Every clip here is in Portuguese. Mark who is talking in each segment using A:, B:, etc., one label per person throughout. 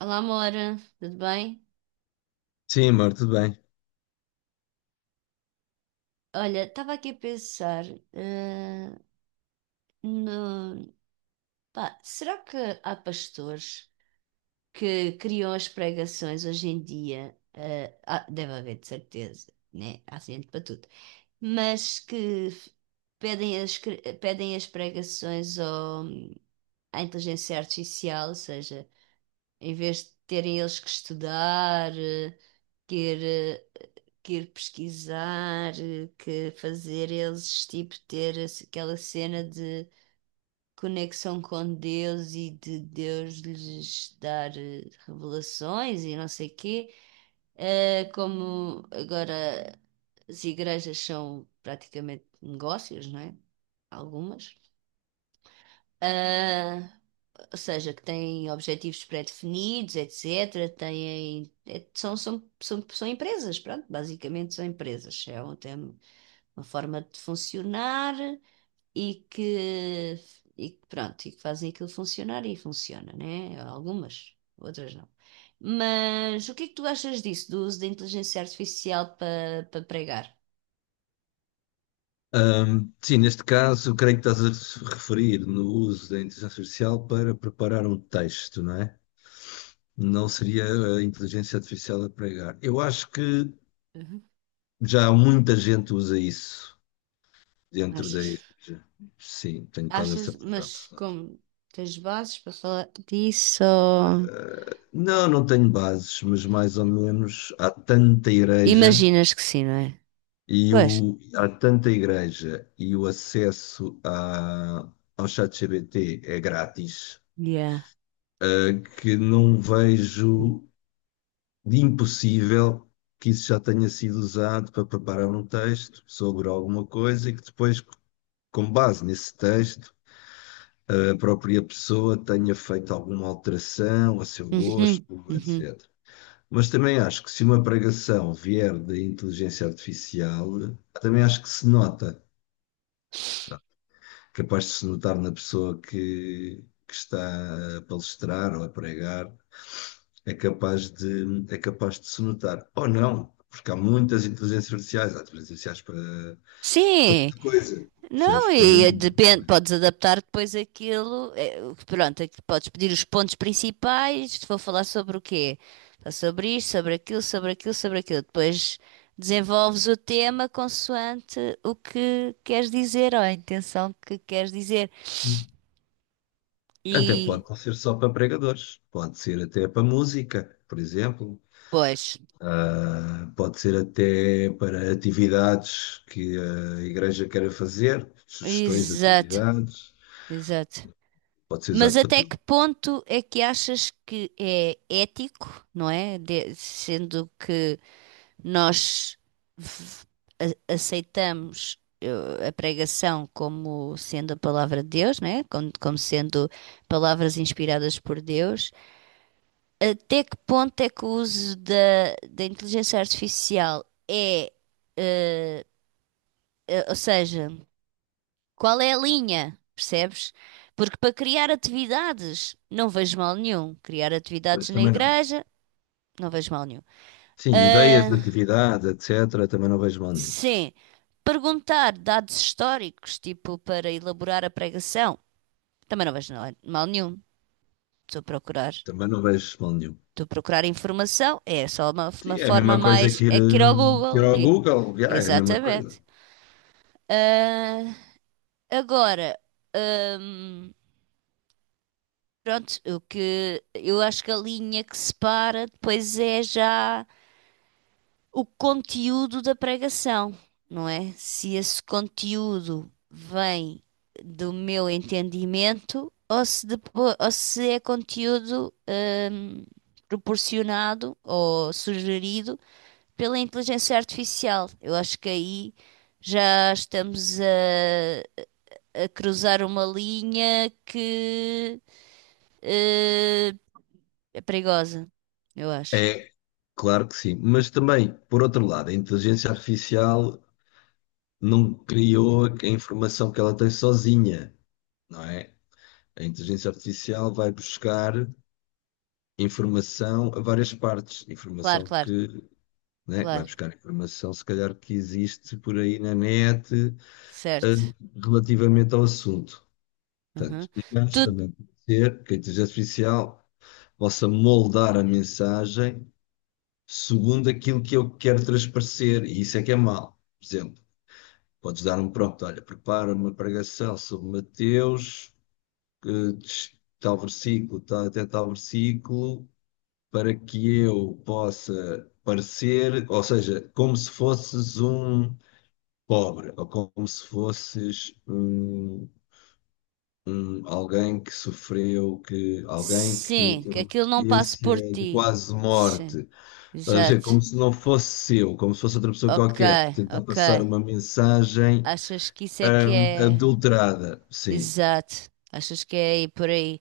A: Olá, Mora, tudo bem?
B: Sim, amor, tudo bem.
A: Olha, estava aqui a pensar, eh, no... pá, será que há pastores que criam as pregações hoje em dia? Deve haver, de certeza, né? Há gente para tudo. Mas pedem as pregações à inteligência artificial, ou seja, em vez de terem eles que estudar, que ir, pesquisar, que fazer eles, tipo, aquela cena de conexão com Deus e de Deus lhes dar revelações e não sei quê. Como agora as igrejas são praticamente negócios, não é? Algumas. Ah, ou seja, que têm objetivos pré-definidos, etc. Têm, são empresas, pronto, basicamente são empresas. Tem uma forma de funcionar e que, pronto, e que fazem aquilo funcionar e funciona, né? Algumas, outras não. Mas o que é que tu achas disso, do uso da inteligência artificial para pregar?
B: Sim, neste caso, creio que estás a se referir no uso da inteligência artificial para preparar um texto, não é? Não seria a inteligência artificial a pregar. Eu acho que
A: Uhum.
B: já muita gente usa isso dentro da
A: Achas?
B: igreja. Sim, tenho quase a
A: Achas,
B: certeza
A: mas
B: absoluta.
A: como tens bases para falar disso?
B: Não, não tenho bases, mas mais ou menos há tanta igreja
A: Imaginas que sim, não é? Pois,
B: há tanta igreja e o acesso a, ao chat GPT é grátis,
A: yeah.
B: que não vejo de impossível que isso já tenha sido usado para preparar um texto sobre alguma coisa e que depois, com base nesse texto, a própria pessoa tenha feito alguma alteração a seu gosto,
A: Uhum, uhum.
B: etc. Mas também acho que se uma pregação vier da inteligência artificial, também acho que se nota, sabe? Capaz de se notar na pessoa que está a palestrar ou a pregar, é capaz de se notar. Ou não, porque há muitas inteligências artificiais, há inteligências artificiais para, para
A: Sim,
B: muita coisa, percebes?
A: não,
B: Para
A: e
B: muita, muita
A: depende,
B: coisa.
A: podes adaptar depois aquilo, pronto, aqui podes pedir os pontos principais, vou falar sobre o quê? Falar sobre isto, sobre aquilo, sobre aquilo, sobre aquilo. Depois desenvolves o tema consoante o que queres dizer, ou a intenção que queres dizer.
B: Hum. Até
A: E,
B: pode não ser só para pregadores, pode ser até para música, por exemplo.
A: pois,
B: Ah, pode ser até para atividades que a igreja queira fazer, sugestões de
A: exato,
B: atividades,
A: exato.
B: pode ser
A: Mas
B: usado para
A: até
B: tudo.
A: que ponto é que achas que é ético, não é? Sendo que nós v- aceitamos a pregação como sendo a palavra de Deus, não é? Como sendo palavras inspiradas por Deus. Até que ponto é que o uso da inteligência artificial é, ou seja, qual é a linha, percebes? Porque para criar atividades, não vejo mal nenhum. Criar
B: Por
A: atividades
B: isso
A: na
B: também não.
A: igreja. Não vejo mal nenhum.
B: Sim, ideias de
A: Ah,
B: atividades, etc., também não vejo mal nenhum.
A: sim. Perguntar dados históricos, tipo para elaborar a pregação. Também não vejo mal nenhum. Estou a procurar,
B: Também não vejo mal nenhum.
A: estou a procurar informação. É só
B: Sim,
A: uma
B: é a
A: forma
B: mesma coisa
A: mais.
B: que ir,
A: É que ir ao
B: que ir
A: Google.
B: ao
A: E,
B: Google, já, é a mesma coisa.
A: exatamente. Agora, pronto, o que eu acho que a linha que separa depois é já o conteúdo da pregação, não é? Se esse conteúdo vem do meu entendimento ou se, depois, ou se é conteúdo hum, proporcionado ou sugerido pela inteligência artificial. Eu acho que aí já estamos a cruzar uma linha que eh, é perigosa, eu acho.
B: É, claro que sim. Mas também, por outro lado, a inteligência artificial não criou a informação que ela tem sozinha, não é? A inteligência artificial vai buscar informação a várias partes.
A: Claro,
B: Informação
A: claro,
B: que, né, vai
A: claro,
B: buscar informação, se calhar, que existe por aí na net, eh,
A: certo.
B: relativamente ao assunto.
A: Uhum.
B: Portanto, mas
A: Tu
B: também pode ser que a inteligência artificial possa moldar a mensagem segundo aquilo que eu quero transparecer, e isso é que é mal. Por exemplo, podes dar um prompt, olha, prepara uma pregação sobre Mateus, que tal versículo, tal, até tal versículo, para que eu possa parecer, ou seja, como se fosses um pobre, ou como se fosses um, alguém que sofreu, que, alguém que
A: Sim, que
B: teve uma
A: aquilo não passe por
B: experiência de
A: ti.
B: quase
A: Sim,
B: morte. Estás a dizer, como
A: exato.
B: se não fosse eu, como se fosse outra pessoa
A: Ok,
B: qualquer, tentar
A: ok.
B: passar uma mensagem
A: Achas que isso é que é.
B: adulterada, sim.
A: Exato. Achas que é aí por aí?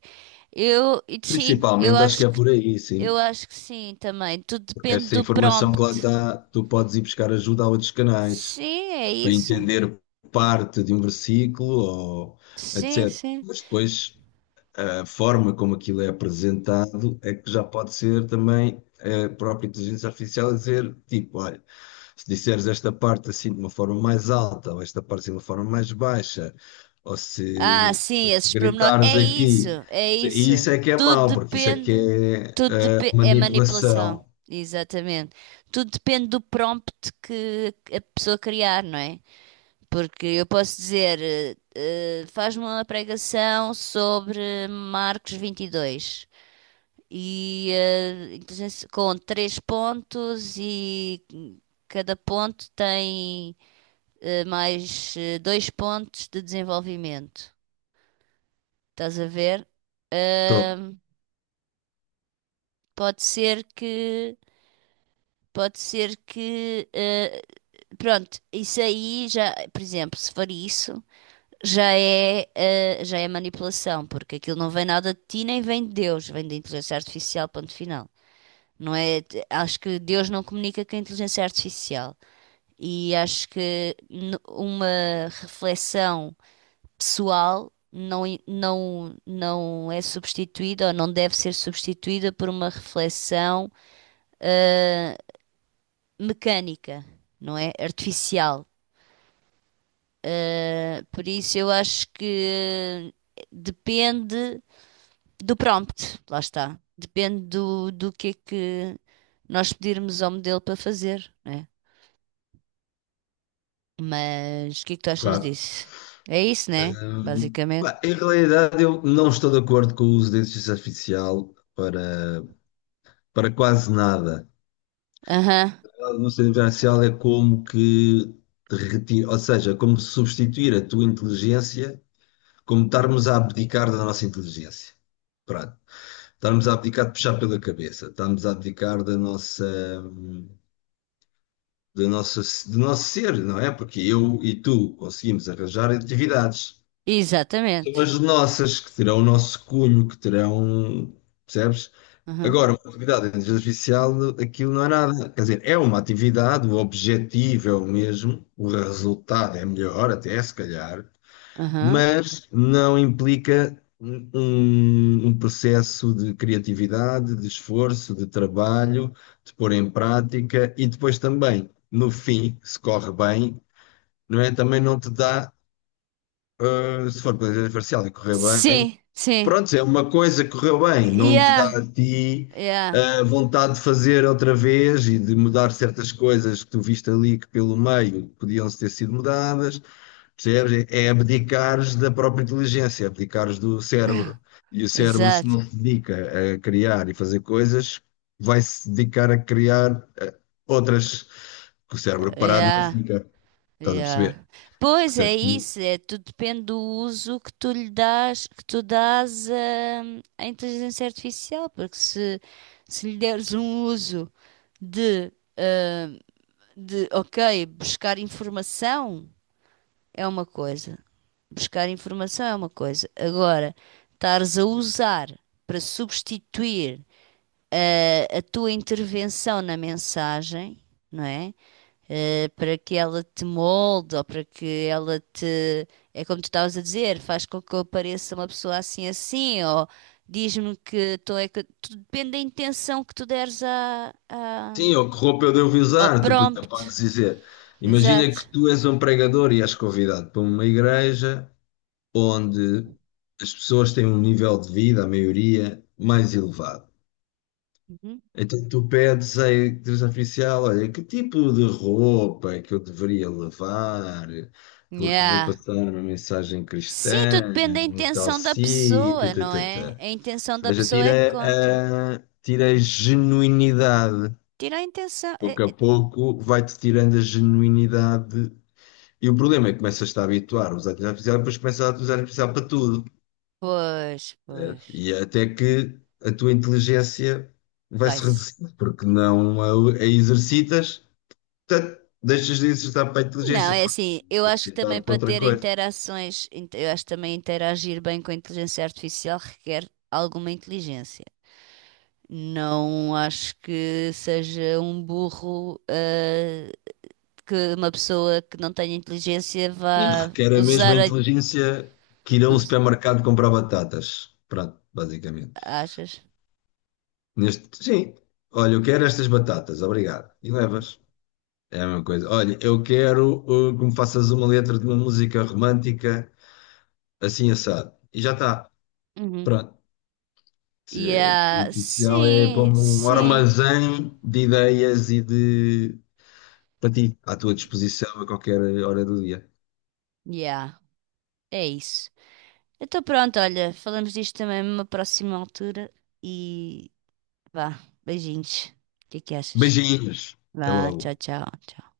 A: E sim,
B: Principalmente acho que é por aí,
A: eu
B: sim.
A: acho que sim também. Tudo
B: Porque
A: depende
B: essa
A: do
B: informação que lá
A: prompt.
B: está, tu podes ir buscar ajuda a outros canais
A: Sim, é
B: para
A: isso.
B: entender parte de um versículo ou
A: Sim,
B: etc.
A: sim.
B: Mas depois, a forma como aquilo é apresentado é que já pode ser também a própria inteligência artificial a dizer, tipo, olha, se disseres esta parte assim de uma forma mais alta, ou esta parte assim de uma forma mais baixa,
A: Ah,
B: ou
A: sim,
B: se
A: esses pormenores.
B: gritares
A: É isso,
B: aqui,
A: é
B: e
A: isso.
B: isso é que é
A: Tudo
B: mau, porque isso é que
A: depende,
B: é
A: é
B: manipulação.
A: manipulação, exatamente. Tudo depende do prompt que a pessoa criar, não é? Porque eu posso dizer, faz-me uma pregação sobre Marcos 22 e dois com três pontos e cada ponto tem mais dois pontos de desenvolvimento. Estás a ver?
B: Tô,
A: Ahm, pode ser que, pode ser que, pronto, isso aí já, por exemplo, se for isso, já é manipulação, porque aquilo não vem nada de ti nem vem de Deus, vem da inteligência artificial, ponto final. Não é, acho que Deus não comunica com a inteligência artificial. E acho que uma reflexão pessoal não, não, não é substituída ou não deve ser substituída por uma reflexão mecânica, não é? Artificial. Por isso eu acho que depende do prompt, lá está. Depende do que é que nós pedirmos ao modelo para fazer, né? Mas o que é que tu achas
B: claro.
A: disso? É isso, né? Basicamente.
B: Pá, em realidade, eu não estou de acordo com o uso da inteligência artificial para, para quase nada.
A: Aham,
B: A mudança vivencial é como que te retira, ou seja, como substituir a tua inteligência, como estarmos a abdicar da nossa inteligência. Pronto. Estarmos a abdicar de puxar pela cabeça, estarmos a abdicar da nossa, do nosso ser, não é? Porque eu e tu conseguimos arranjar atividades. São
A: exatamente.
B: as nossas que terão o nosso cunho, que terão, percebes?
A: Aham,
B: Agora, uma atividade extrajudicial, aquilo não é nada. Quer dizer, é uma atividade, o objetivo é o mesmo, o resultado é melhor, até se calhar,
A: aham.
B: mas não implica um, um processo de criatividade, de esforço, de trabalho, de pôr em prática e depois também, no fim, se corre bem, não é? Também não te dá, se for para fazer parcial e correr bem.
A: Sim, sim.
B: Pronto, é uma coisa que correu bem, não te
A: Yeah,
B: dá a ti
A: yeah,
B: a vontade de fazer outra vez e de mudar certas coisas que tu viste ali que pelo meio podiam ter sido mudadas, percebes? É abdicares da própria inteligência, é abdicares do cérebro. E o cérebro, se
A: exato.
B: não se dedica a criar e fazer coisas, vai-se dedicar a criar outras, que o cérebro parado não
A: Yeah,
B: fica, estás a
A: yeah.
B: perceber?
A: Pois é
B: Portanto,
A: isso, é, tudo depende do uso que tu lhe dás, que tu dás à inteligência artificial, porque se lhe deres um uso de, ok, buscar informação é uma coisa, buscar informação é uma coisa. Agora, estares a usar para substituir a tua intervenção na mensagem, não é? Para que ela te molde ou para que ela te. É como tu estavas a dizer, faz com que eu pareça uma pessoa assim assim, ou diz-me que tu é que. Tudo depende da intenção que tu deres
B: sim, ou que roupa eu devo
A: ao
B: usar? Tu, por exemplo,
A: prompt.
B: podes dizer: imagina que
A: Exato.
B: tu és um pregador e és convidado para uma igreja onde as pessoas têm um nível de vida, a maioria, mais elevado.
A: Uhum.
B: Então tu pedes à igreja oficial: olha, que tipo de roupa é que eu deveria levar? Porque vou
A: Yeah.
B: passar uma mensagem
A: Sim, tudo
B: cristã
A: depende da
B: num tal
A: intenção da
B: sítio.
A: pessoa,
B: Tã,
A: não
B: tã,
A: é?
B: tã."
A: A intenção
B: Ou
A: da
B: seja,
A: pessoa é que
B: tira
A: conta.
B: a, tira a genuinidade.
A: Tira a intenção.
B: Pouco a pouco vai-te tirando a genuinidade. E o problema é que começas-te a habituar a usar a inteligência artificial e depois começas a usar a artificial para tudo.
A: Pois, pois.
B: E até que a tua inteligência vai se
A: Vai-se.
B: reduzindo, porque não a, a exercitas, portanto, deixas de exercitar para a
A: Não,
B: inteligência,
A: é
B: pá,
A: assim, eu acho que
B: exercitar
A: também
B: para
A: para
B: outra
A: ter
B: coisa.
A: interações, int- eu acho que também interagir bem com a inteligência artificial requer alguma inteligência. Não acho que seja um burro, que uma pessoa que não tenha inteligência
B: E
A: vá
B: requer a mesma
A: usar a...
B: inteligência que ir a um
A: us-
B: supermercado comprar batatas. Pronto, basicamente.
A: Achas?
B: Neste, sim, olha, eu quero estas batatas, obrigado. E levas. É a mesma coisa. Olha, eu quero que me faças uma letra de uma música romântica assim assado. E já está.
A: Uhum.
B: Pronto. O
A: Yeah,
B: oficial é
A: sim,
B: como um
A: sim.
B: armazém de ideias e de para ti, à tua disposição a qualquer hora do dia.
A: Yeah, é isso. Então pronto, olha, falamos disto também numa próxima altura e Vá, beijinhos. O que que achas?
B: Beijinhos. Até
A: Vá,
B: logo.
A: tchau, tchau. Tchau.